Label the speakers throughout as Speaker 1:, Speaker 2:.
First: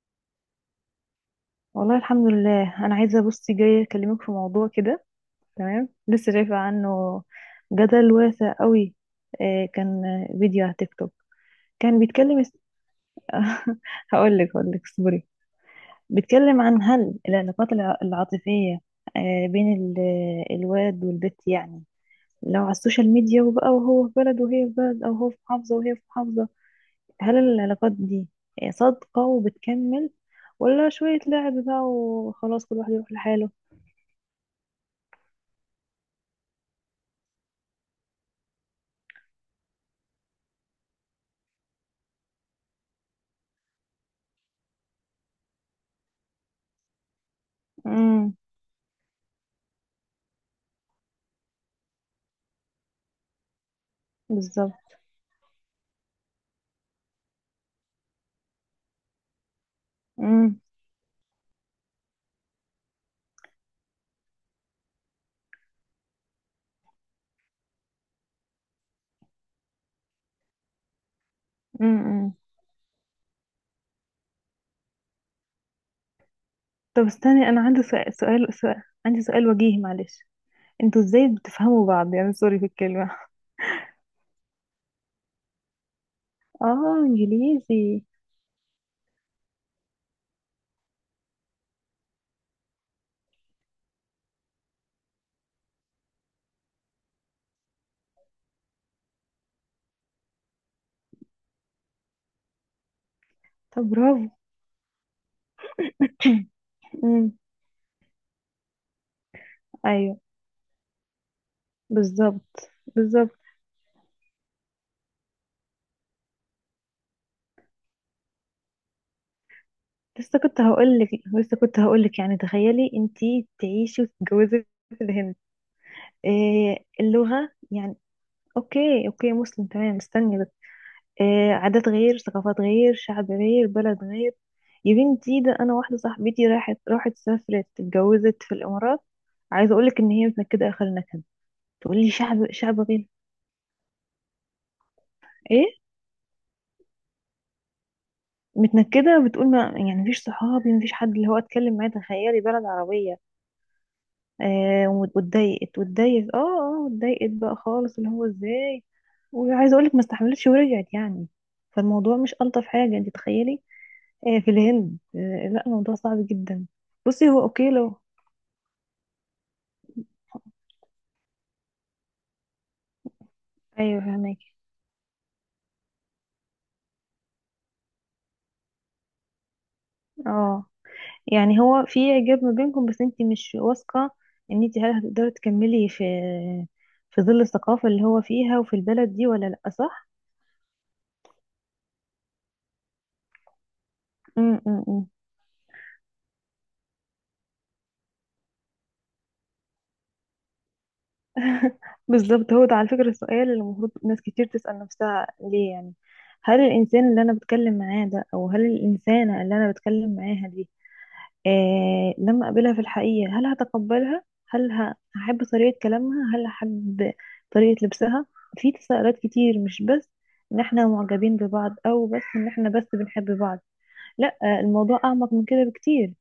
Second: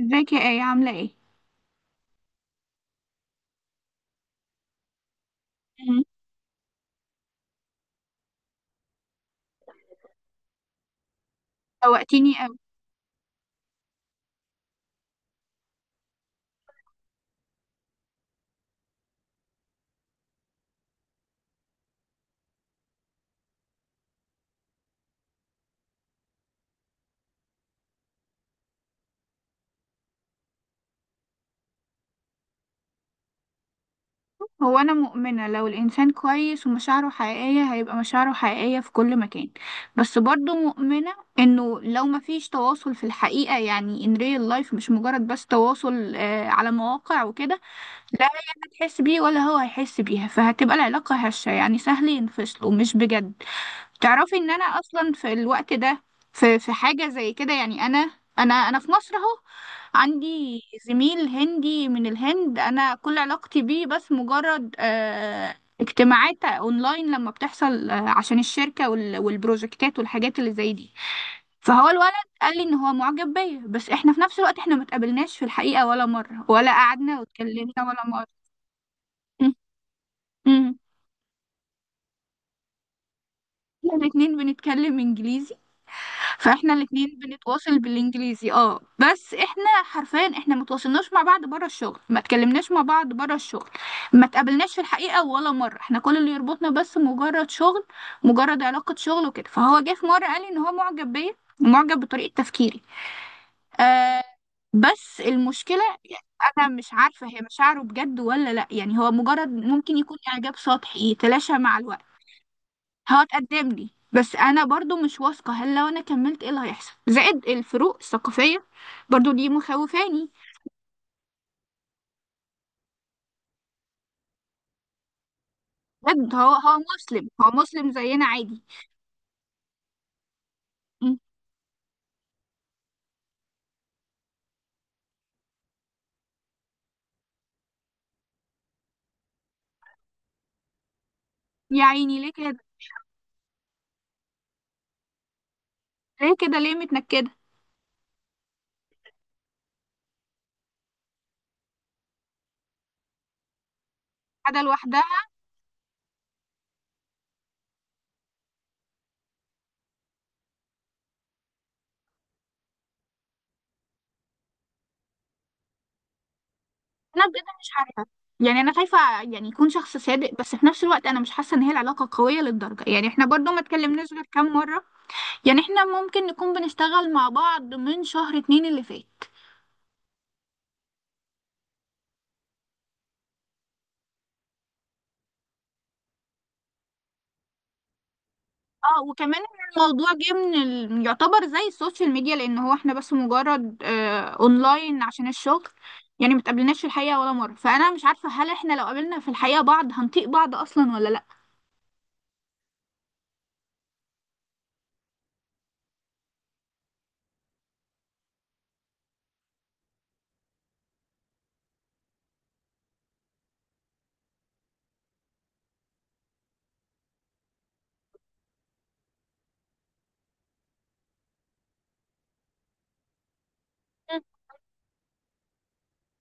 Speaker 1: ازيك يا آية، عاملة ايه؟
Speaker 2: والله الحمد لله، انا عايزه. بصي، جايه اكلمك في موضوع كده. تمام،
Speaker 1: مم.
Speaker 2: لسه شايفه عنه جدل واسع قوي. كان فيديو على تيك توك، كان
Speaker 1: شوقتيني اوي.
Speaker 2: هقول لك اصبري. بيتكلم عن هل العلاقات العاطفيه، بين الواد والبت يعني. لو على السوشيال ميديا وبقى وهو في بلد وهي في بلد، او هو في محافظه وهي في محافظه، هل العلاقات دي صادقة وبتكمل، ولا شوية لعب بقى وخلاص كل واحد يروح لحاله.
Speaker 1: هو أنا مؤمنة لو الإنسان كويس ومشاعره حقيقية هيبقى مشاعره حقيقية في كل مكان. بس برضو مؤمنة إنه لو مفيش تواصل في الحقيقة، يعني in real life، مش مجرد بس تواصل على مواقع وكده، لا
Speaker 2: امم.
Speaker 1: هي هتحس بيه ولا هو هيحس بيها، فهتبقى العلاقة هشة، يعني سهل ينفصلوا، مش بجد. تعرفي ان انا
Speaker 2: بالظبط.
Speaker 1: اصلا في الوقت ده في حاجه زي كده، يعني انا انا في مصر اهو، عندي
Speaker 2: امم.
Speaker 1: زميل هندي من الهند، انا كل علاقتي بيه بس مجرد اجتماعات اونلاين لما بتحصل، عشان الشركه والبروجكتات والحاجات اللي زي دي. فهو الولد
Speaker 2: امم.
Speaker 1: قال لي ان هو معجب بيا، بس احنا في نفس الوقت، احنا ما اتقابلناش في الحقيقه ولا مره، ولا
Speaker 2: طب
Speaker 1: قعدنا
Speaker 2: استني، انا
Speaker 1: واتكلمنا
Speaker 2: عندي
Speaker 1: ولا
Speaker 2: سؤال،
Speaker 1: مره.
Speaker 2: عندي سؤال وجيهي معلش. انتوا ازاي بتفهموا بعض يعني، سوري في الكلمة.
Speaker 1: احنا الاتنين بنتكلم انجليزي، فاحنا
Speaker 2: اه،
Speaker 1: الاتنين بنتواصل
Speaker 2: انجليزي.
Speaker 1: بالانجليزي، بس احنا حرفيا احنا متواصلناش مع بعض بره الشغل، ما اتكلمناش مع بعض بره الشغل، ما اتقابلناش في الحقيقة ولا مرة. احنا كل اللي يربطنا بس مجرد شغل، مجرد علاقة شغل وكده. فهو جه في مرة قال لي ان هو معجب بيا، معجب بطريقة تفكيري.
Speaker 2: طب
Speaker 1: آه.
Speaker 2: برافو.
Speaker 1: بس المشكلة، يعني انا مش عارفة
Speaker 2: امم.
Speaker 1: هي مشاعره بجد ولا لا، يعني هو مجرد ممكن
Speaker 2: ايوه.
Speaker 1: يكون اعجاب سطحي يتلاشى مع الوقت.
Speaker 2: بالظبط. بالظبط.
Speaker 1: هتقدم لي، بس انا برضو مش واثقة، هل لو انا كملت ايه اللي هيحصل؟ زائد الفروق الثقافية برضو دي مخوفاني.
Speaker 2: لسه كنت هقول لك لسه كنت هقول لك يعني، تخيلي انتي تعيشي وتتجوزي في الهند.
Speaker 1: بجد، هو
Speaker 2: إيه
Speaker 1: مسلم، هو
Speaker 2: اللغة
Speaker 1: مسلم
Speaker 2: يعني؟
Speaker 1: زينا عادي.
Speaker 2: اوكي، اوكي، مسلم، تمام استني بس.
Speaker 1: م.
Speaker 2: عادات غير، ثقافات غير، شعب غير، بلد غير. يا بنتي ده انا واحده صاحبتي راحت سافرت اتجوزت في الامارات. عايزه اقولك ان هي متنكده اخر نكد.
Speaker 1: يا
Speaker 2: تقول لي
Speaker 1: عيني ليه
Speaker 2: شعب
Speaker 1: كده،
Speaker 2: شعب غير. ايه.
Speaker 1: ليه كده، ليه متنكدة
Speaker 2: متنكده، بتقول ما يعني مفيش صحابي، مفيش حد اللي هو اتكلم معاه. تخيلي، بلد عربيه.
Speaker 1: قاعدة لوحدها؟
Speaker 2: واتضايقت واتضايقت واتضايقت بقى خالص، اللي هو ازاي. وعايزه اقولك ما استحملتش ورجعت يعني. فالموضوع مش الطف حاجه. انت تخيلي في الهند. لا الموضوع صعب جدا.
Speaker 1: انا
Speaker 2: بصي هو
Speaker 1: بجد مش
Speaker 2: اوكي لو
Speaker 1: عارفة، يعني انا خايفة يعني يكون شخص صادق، بس في نفس الوقت انا مش حاسة ان هي العلاقة قوية للدرجة، يعني احنا برضو ما
Speaker 2: ايوه
Speaker 1: اتكلمناش غير
Speaker 2: فهمك.
Speaker 1: كام مرة. يعني احنا ممكن نكون بنشتغل مع بعض من شهر اتنين اللي فات.
Speaker 2: اه، يعني هو في اعجاب ما بينكم بس انت مش واثقه ان انت هل هتقدري تكملي في ظل الثقافه اللي هو فيها وفي
Speaker 1: اه.
Speaker 2: البلد دي
Speaker 1: وكمان
Speaker 2: ولا لا،
Speaker 1: الموضوع
Speaker 2: صح؟
Speaker 1: جه من يعتبر زي السوشيال ميديا، لان هو احنا بس مجرد
Speaker 2: أم أم
Speaker 1: اونلاين
Speaker 2: أم.
Speaker 1: عشان الشغل. يعني متقابلناش في الحقيقة ولا مرة، فانا مش عارفة هل احنا لو قابلنا في الحقيقة بعض هنطيق بعض اصلا ولا لا.
Speaker 2: بالظبط، هو ده على فكره السؤال اللي المفروض ناس كتير تسال نفسها. ليه يعني؟ هل الانسان اللي انا بتكلم معاه ده، او هل الانسانه اللي انا بتكلم معاها دي، لما أقابلها في الحقيقة، هل هتقبلها؟ هل هحب طريقة كلامها؟ هل هحب طريقة لبسها؟ في تساؤلات كتير، مش بس إن إحنا معجبين ببعض، أو بس إن إحنا بس بنحب بعض.
Speaker 1: مم.
Speaker 2: لأ، الموضوع أعمق من كده بكتير.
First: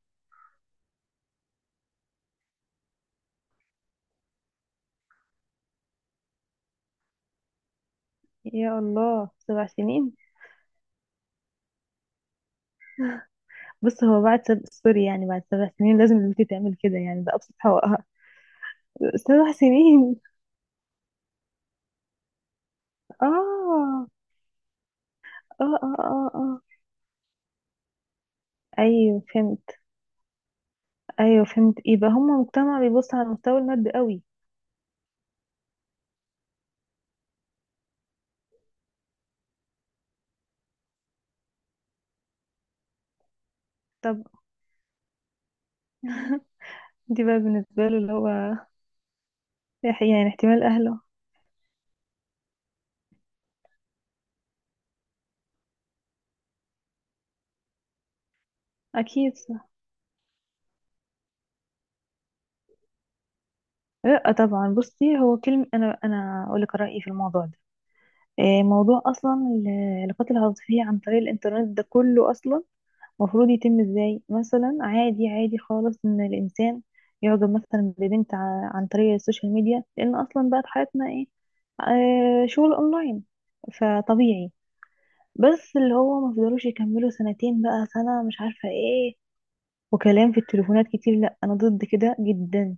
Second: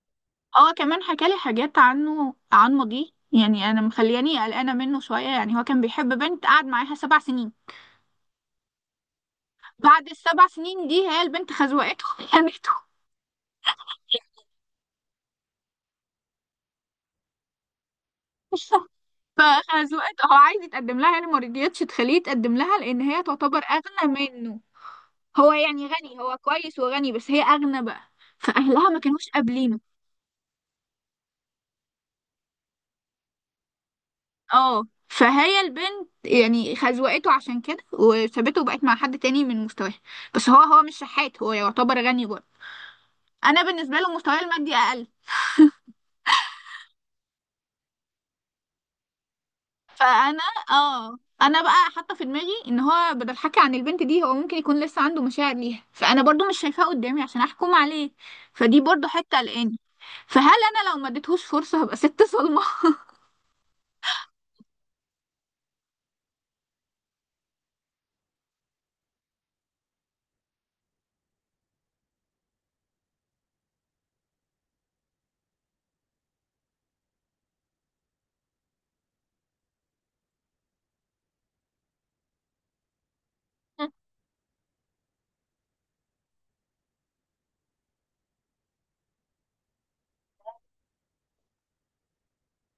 Speaker 1: هو كمان حكالي حاجات عنه، عن ماضيه، يعني انا مخلياني قلقانة منه شوية، يعني هو كان بيحب بنت قعد معاها سبع سنين.
Speaker 2: يا الله، سبع
Speaker 1: بعد
Speaker 2: سنين
Speaker 1: السبع سنين دي هي البنت خزوقته، خانته.
Speaker 2: بص، هو بعد سوري، يعني بعد 7 سنين لازم البنت تعمل كده، يعني ده أبسط حقوقها. 7 سنين.
Speaker 1: فخزوقته. هو عايز يتقدم لها، يعني ما رضيتش تخليه يتقدم لها، لان هي تعتبر
Speaker 2: آه،
Speaker 1: اغلى منه. هو
Speaker 2: آه،
Speaker 1: يعني
Speaker 2: آه،
Speaker 1: غني،
Speaker 2: آه،
Speaker 1: هو
Speaker 2: آه.
Speaker 1: كويس وغني، بس هي أغنى بقى، فأهلها ما
Speaker 2: أيوه
Speaker 1: كانوش قابلينه.
Speaker 2: فهمت. أيوه فهمت، إيه بقى، هما مجتمع بيبص على المستوى المادي قوي.
Speaker 1: اه، فهي البنت يعني خزوقته عشان كده وسابته وبقت مع حد تاني من مستواها. بس هو مش شحات، هو يعتبر غني برضه. انا بالنسبه له
Speaker 2: طب
Speaker 1: مستواي المادي اقل.
Speaker 2: دي بقى بالنسبة له اللي هو يعني
Speaker 1: فانا
Speaker 2: احتمال أهله.
Speaker 1: اه انا بقى حاطه في دماغي ان هو بدل حكي عن البنت دي، هو ممكن يكون لسه عنده مشاعر ليها، فانا برضو مش شايفاه قدامي عشان احكم عليه، فدي برضو
Speaker 2: أكيد،
Speaker 1: حته
Speaker 2: صح.
Speaker 1: قلقاني. فهل انا لو ما اديتهوش فرصه هبقى ست صلمه؟
Speaker 2: لأ طبعا. بصي هو كلمة، أنا أقول لك رأيي في الموضوع ده. إيه، موضوع أصلا القتل العاطفي عن طريق الإنترنت ده كله، أصلا المفروض يتم إزاي؟ مثلا عادي، عادي خالص إن الإنسان يعجب مثلا ببنت عن طريق السوشيال ميديا، لأن أصلا بقت حياتنا إيه، شغل أونلاين، فطبيعي. بس اللي هو ما فضلوش يكملوا سنتين، بقى سنة، مش عارفة إيه، وكلام في التليفونات كتير. لا انا ضد كده جدا.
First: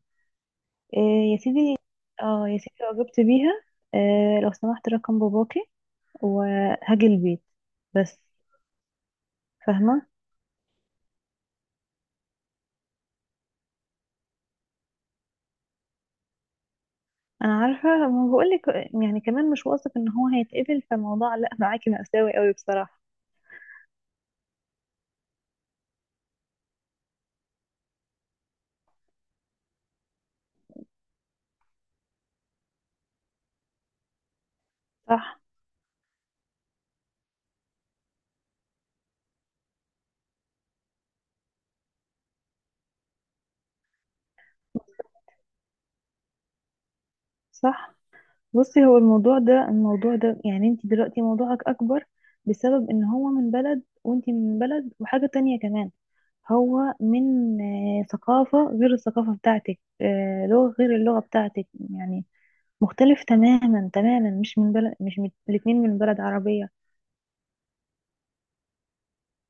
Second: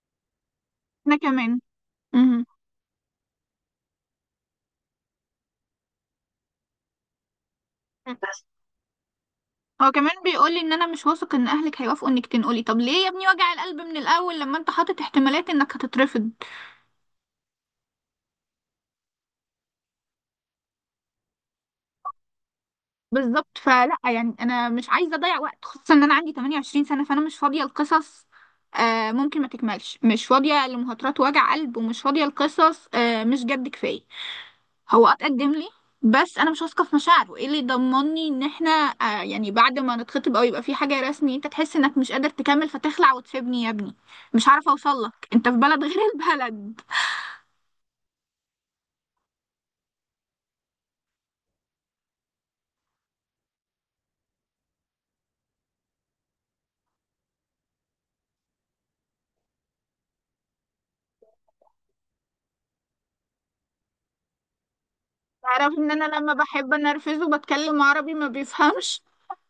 Speaker 1: انا
Speaker 2: إيه يا
Speaker 1: كمان.
Speaker 2: سيدي، اه يا سيدي اعجبت بيها، إيه لو سمحت رقم باباكي وهاجي البيت
Speaker 1: مهم.
Speaker 2: بس.
Speaker 1: هو
Speaker 2: فاهمه.
Speaker 1: كمان بيقولي ان انا مش واثق ان اهلك هيوافقوا انك تنقلي. طب ليه يا ابني وجع القلب من الاول لما انت حاطط احتمالات انك هتترفض؟
Speaker 2: انا عارفه ما بقولك، يعني كمان مش واثق ان هو هيتقبل، فالموضوع لا معاكي مأساوي قوي بصراحه.
Speaker 1: بالظبط، فلا يعني انا مش عايزه اضيع وقت، خصوصا ان انا عندي 28 سنه، فانا مش فاضيه لقصص، ممكن ما تكملش، مش فاضيه لمهاترات وجع قلب، ومش فاضيه لقصص مش جد، كفايه. هو
Speaker 2: صح.
Speaker 1: اتقدم لي، بس انا مش واثقه في مشاعره، ايه اللي يضمني ان احنا، يعني بعد ما نتخطب او يبقى في حاجه رسمي، انت تحس انك مش قادر تكمل فتخلع وتسيبني يا ابني؟ مش عارفه اوصل لك، انت في بلد غير البلد.
Speaker 2: صح. بصي هو الموضوع ده يعني، انت دلوقتي موضوعك اكبر بسبب ان هو من بلد وانت من بلد، وحاجه تانية كمان، هو من ثقافة غير الثقافة بتاعتك، لغة غير اللغة بتاعتك يعني. مختلف تماما تماما، مش من بلد، مش من
Speaker 1: تعرفي
Speaker 2: الاتنين
Speaker 1: ان
Speaker 2: من
Speaker 1: انا
Speaker 2: بلد
Speaker 1: لما
Speaker 2: عربية.
Speaker 1: بحب انرفزه بتكلم عربي ما بيفهمش.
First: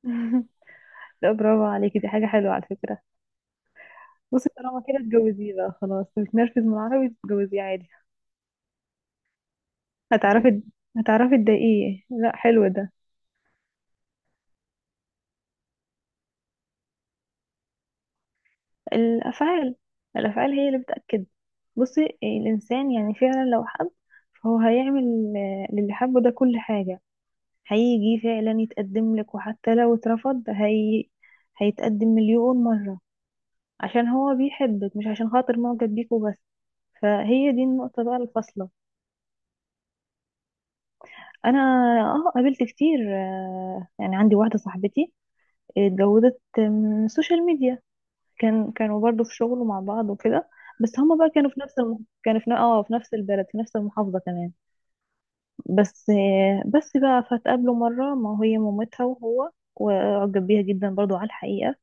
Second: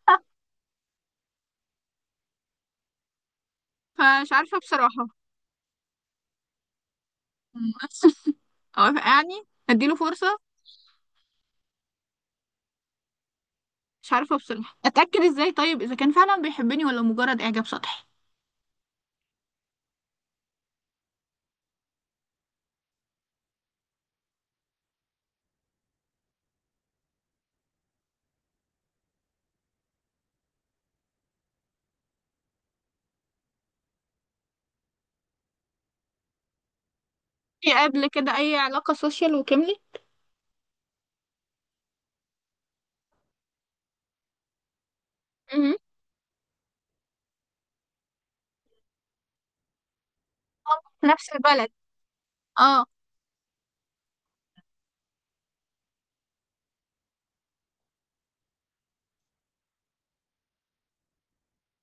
Speaker 2: لا، برافو عليكي، دي حاجة حلوة على فكرة.
Speaker 1: فمش
Speaker 2: بصي
Speaker 1: عارفه
Speaker 2: طالما كده
Speaker 1: بصراحه.
Speaker 2: اتجوزيه بقى، خلاص بتنرفز من العربي تتجوزيه
Speaker 1: مم.
Speaker 2: عادي.
Speaker 1: او يعني اديله فرصه.
Speaker 2: هتعرفي هتعرفي تضايقيه، لا حلو ده.
Speaker 1: مش عارفه بصراحه اتاكد ازاي، طيب اذا كان فعلا بيحبني ولا مجرد اعجاب سطحي.
Speaker 2: الأفعال، الأفعال هي اللي بتأكد. بصي الإنسان يعني فعلا لو حب فهو هيعمل للي حبه ده كل حاجة. هيجي فعلا يتقدم لك، وحتى لو اترفض هيتقدم مليون مرة عشان هو بيحبك، مش عشان خاطر معجب بيك وبس. فهي دي
Speaker 1: في
Speaker 2: النقطة
Speaker 1: قبل
Speaker 2: بقى
Speaker 1: كده اي
Speaker 2: الفاصلة.
Speaker 1: علاقه سوشيال وكملي؟
Speaker 2: أنا اه قابلت كتير، يعني عندي واحدة صاحبتي
Speaker 1: مهم.
Speaker 2: اتجوزت من السوشيال ميديا. كانوا برضو في شغل مع بعض وكده، بس
Speaker 1: في
Speaker 2: هما
Speaker 1: نفس
Speaker 2: بقى كانوا في
Speaker 1: البلد.
Speaker 2: نفس كانوا في
Speaker 1: اه.
Speaker 2: في نفس البلد، في نفس المحافظة كمان. بس بقى فتقابلوا مرة ما هي مامتها وهو، وأعجب بيها جدا برضو على الحقيقة.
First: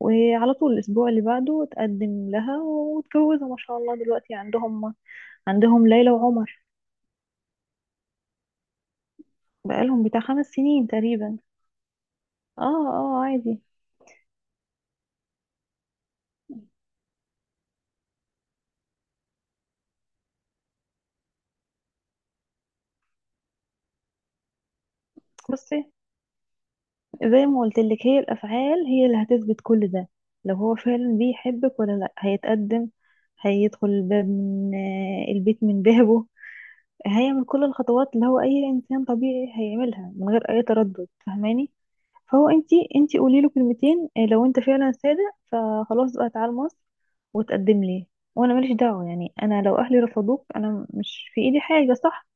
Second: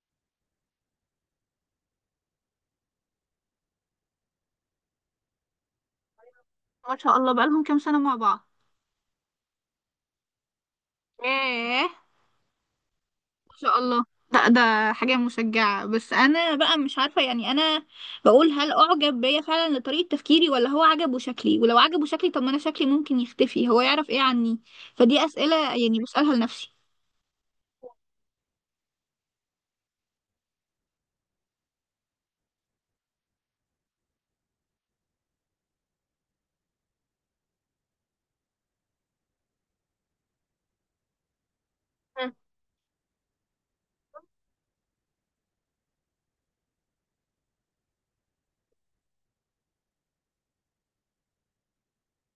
Speaker 2: وعلى طول الأسبوع اللي بعده اتقدم لها واتجوزوا ما شاء الله، دلوقتي عندهم ليلى وعمر.
Speaker 1: ما شاء الله، بقالهم كام سنه مع بعض؟
Speaker 2: بقالهم بتاع 5 سنين تقريبا.
Speaker 1: ياه.
Speaker 2: اه. اه، عادي.
Speaker 1: شاء الله. لا ده حاجة مشجعة، بس أنا بقى مش عارفة، يعني أنا بقول هل أعجب بيا فعلا لطريقة تفكيري، ولا هو عجبه شكلي؟ ولو عجبه شكلي طب ما أنا شكلي ممكن يختفي، هو يعرف إيه عني؟ فدي أسئلة
Speaker 2: بصي
Speaker 1: يعني بسألها لنفسي.
Speaker 2: زي ما قلت لك، هي الأفعال هي اللي هتثبت كل ده. لو هو فعلا بيحبك ولا لا هيتقدم، هيدخل الباب من البيت من بابه. هي من كل الخطوات اللي هو اي انسان طبيعي هيعملها من غير اي تردد، فاهماني؟
Speaker 1: مم.
Speaker 2: فهو، انتي قولي له كلمتين، إيه، لو انت فعلا صادق فخلاص بقى، تعال مصر وتقدم لي، وانا ماليش دعوه يعني، انا لو اهلي رفضوك انا مش في ايدي حاجه، صح؟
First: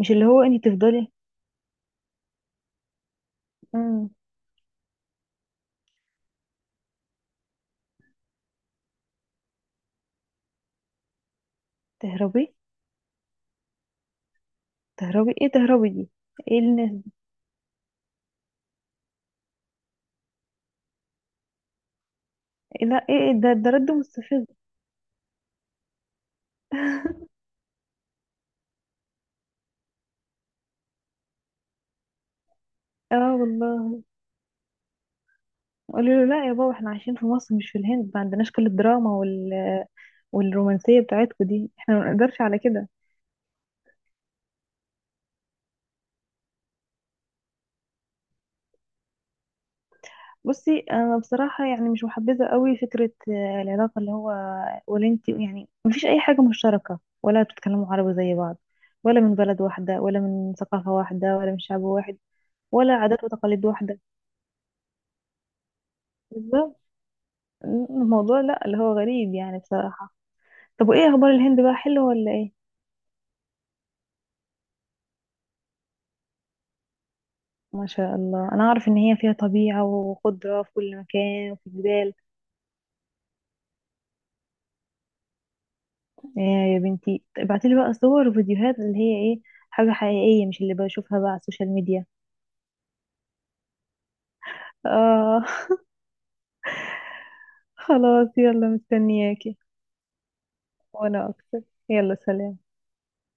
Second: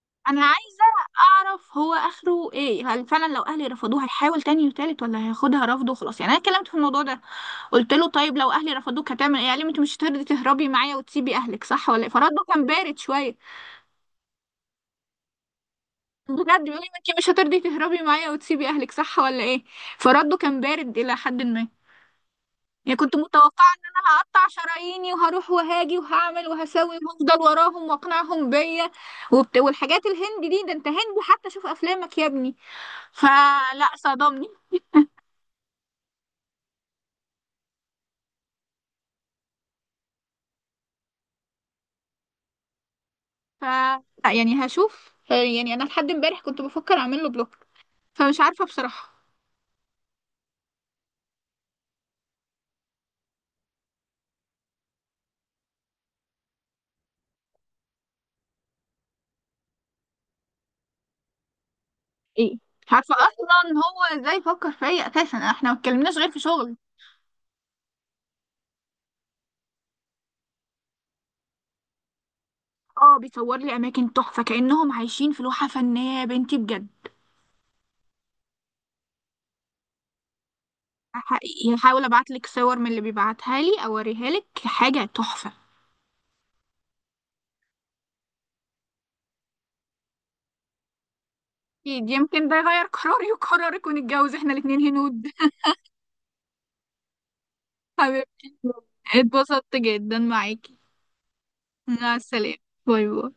Speaker 2: مش اللي
Speaker 1: أنا
Speaker 2: هو انتي
Speaker 1: عايزة
Speaker 2: تفضلي.
Speaker 1: أعرف هو آخره إيه، هل فعلا لو أهلي رفضوه
Speaker 2: امم.
Speaker 1: هيحاول تاني وتالت، ولا هياخدها رفضه وخلاص؟ يعني أنا اتكلمت في الموضوع ده، قلت له طيب لو أهلي رفضوك هتعمل إيه، قال لي ما أنت مش هترضي تهربي معايا وتسيبي أهلك، صح ولا إيه؟ فرده
Speaker 2: تهربي،
Speaker 1: كان بارد شوية.
Speaker 2: تهربي ايه تهربي دي، ايه
Speaker 1: بجد، بيقول لي
Speaker 2: الناس
Speaker 1: انتي
Speaker 2: دي؟
Speaker 1: مش هترضي تهربي معايا وتسيبي اهلك، صح ولا ايه؟ فرده كان بارد الى حد ما،
Speaker 2: إيه
Speaker 1: يعني
Speaker 2: لا ايه
Speaker 1: كنت
Speaker 2: إيه، ده
Speaker 1: متوقعه ان
Speaker 2: رد
Speaker 1: انا
Speaker 2: مستفز.
Speaker 1: هقطع شراييني وهروح وهاجي وهعمل وهسوي وهفضل وراهم واقنعهم بيا والحاجات الهندي دي. ده انت هندي حتى، شوف افلامك يا ابني.
Speaker 2: اه
Speaker 1: فلا،
Speaker 2: والله.
Speaker 1: صدمني.
Speaker 2: قالوا له لا يا بابا، احنا عايشين في مصر مش في الهند، ما عندناش كل الدراما والرومانسية بتاعتكم دي، احنا ما نقدرش على كده.
Speaker 1: ف لا يعني هشوف، يعني انا لحد امبارح كنت بفكر اعمل له بلوك. فمش عارفه بصراحه.
Speaker 2: بصي انا بصراحة يعني مش محبذة قوي فكرة العلاقة اللي هو ولنتي يعني. مفيش اي حاجة مشتركة، ولا بتتكلموا عربي زي بعض، ولا من بلد واحدة، ولا من ثقافة واحدة، ولا من شعب واحد،
Speaker 1: ايه. مش
Speaker 2: ولا
Speaker 1: عارفه
Speaker 2: عادات وتقاليد
Speaker 1: اصلا
Speaker 2: واحدة.
Speaker 1: هو ازاي فكر فيا اساسا، احنا ما اتكلمناش غير في شغل.
Speaker 2: بالظبط. الموضوع لا، اللي هو غريب يعني بصراحة. طب وايه اخبار الهند بقى، حلو ولا ايه؟
Speaker 1: اه، بيصور لي اماكن تحفه، كانهم عايشين في لوحه فنيه، يا بنتي بجد.
Speaker 2: ما شاء الله، انا اعرف ان هي فيها طبيعة وخضرة في كل مكان وفي
Speaker 1: حقيقي هحاول
Speaker 2: جبال.
Speaker 1: ابعت لك صور من اللي بيبعتها لي اوريها لك، حاجه تحفه.
Speaker 2: آه، يا بنتي ابعتيلي بقى صور وفيديوهات اللي هي ايه، حاجة حقيقية مش اللي بشوفها بقى على السوشيال ميديا.
Speaker 1: اكيد، يمكن ده يغير قراري وقرارك ونتجوز احنا الاتنين هنود.
Speaker 2: اه. خلاص،
Speaker 1: حبيبتي،
Speaker 2: يلا مستنياكي.
Speaker 1: اتبسطت جدا معاكي.
Speaker 2: وانا اكتر. يلا
Speaker 1: مع السلامه.
Speaker 2: سلام.
Speaker 1: باي باي.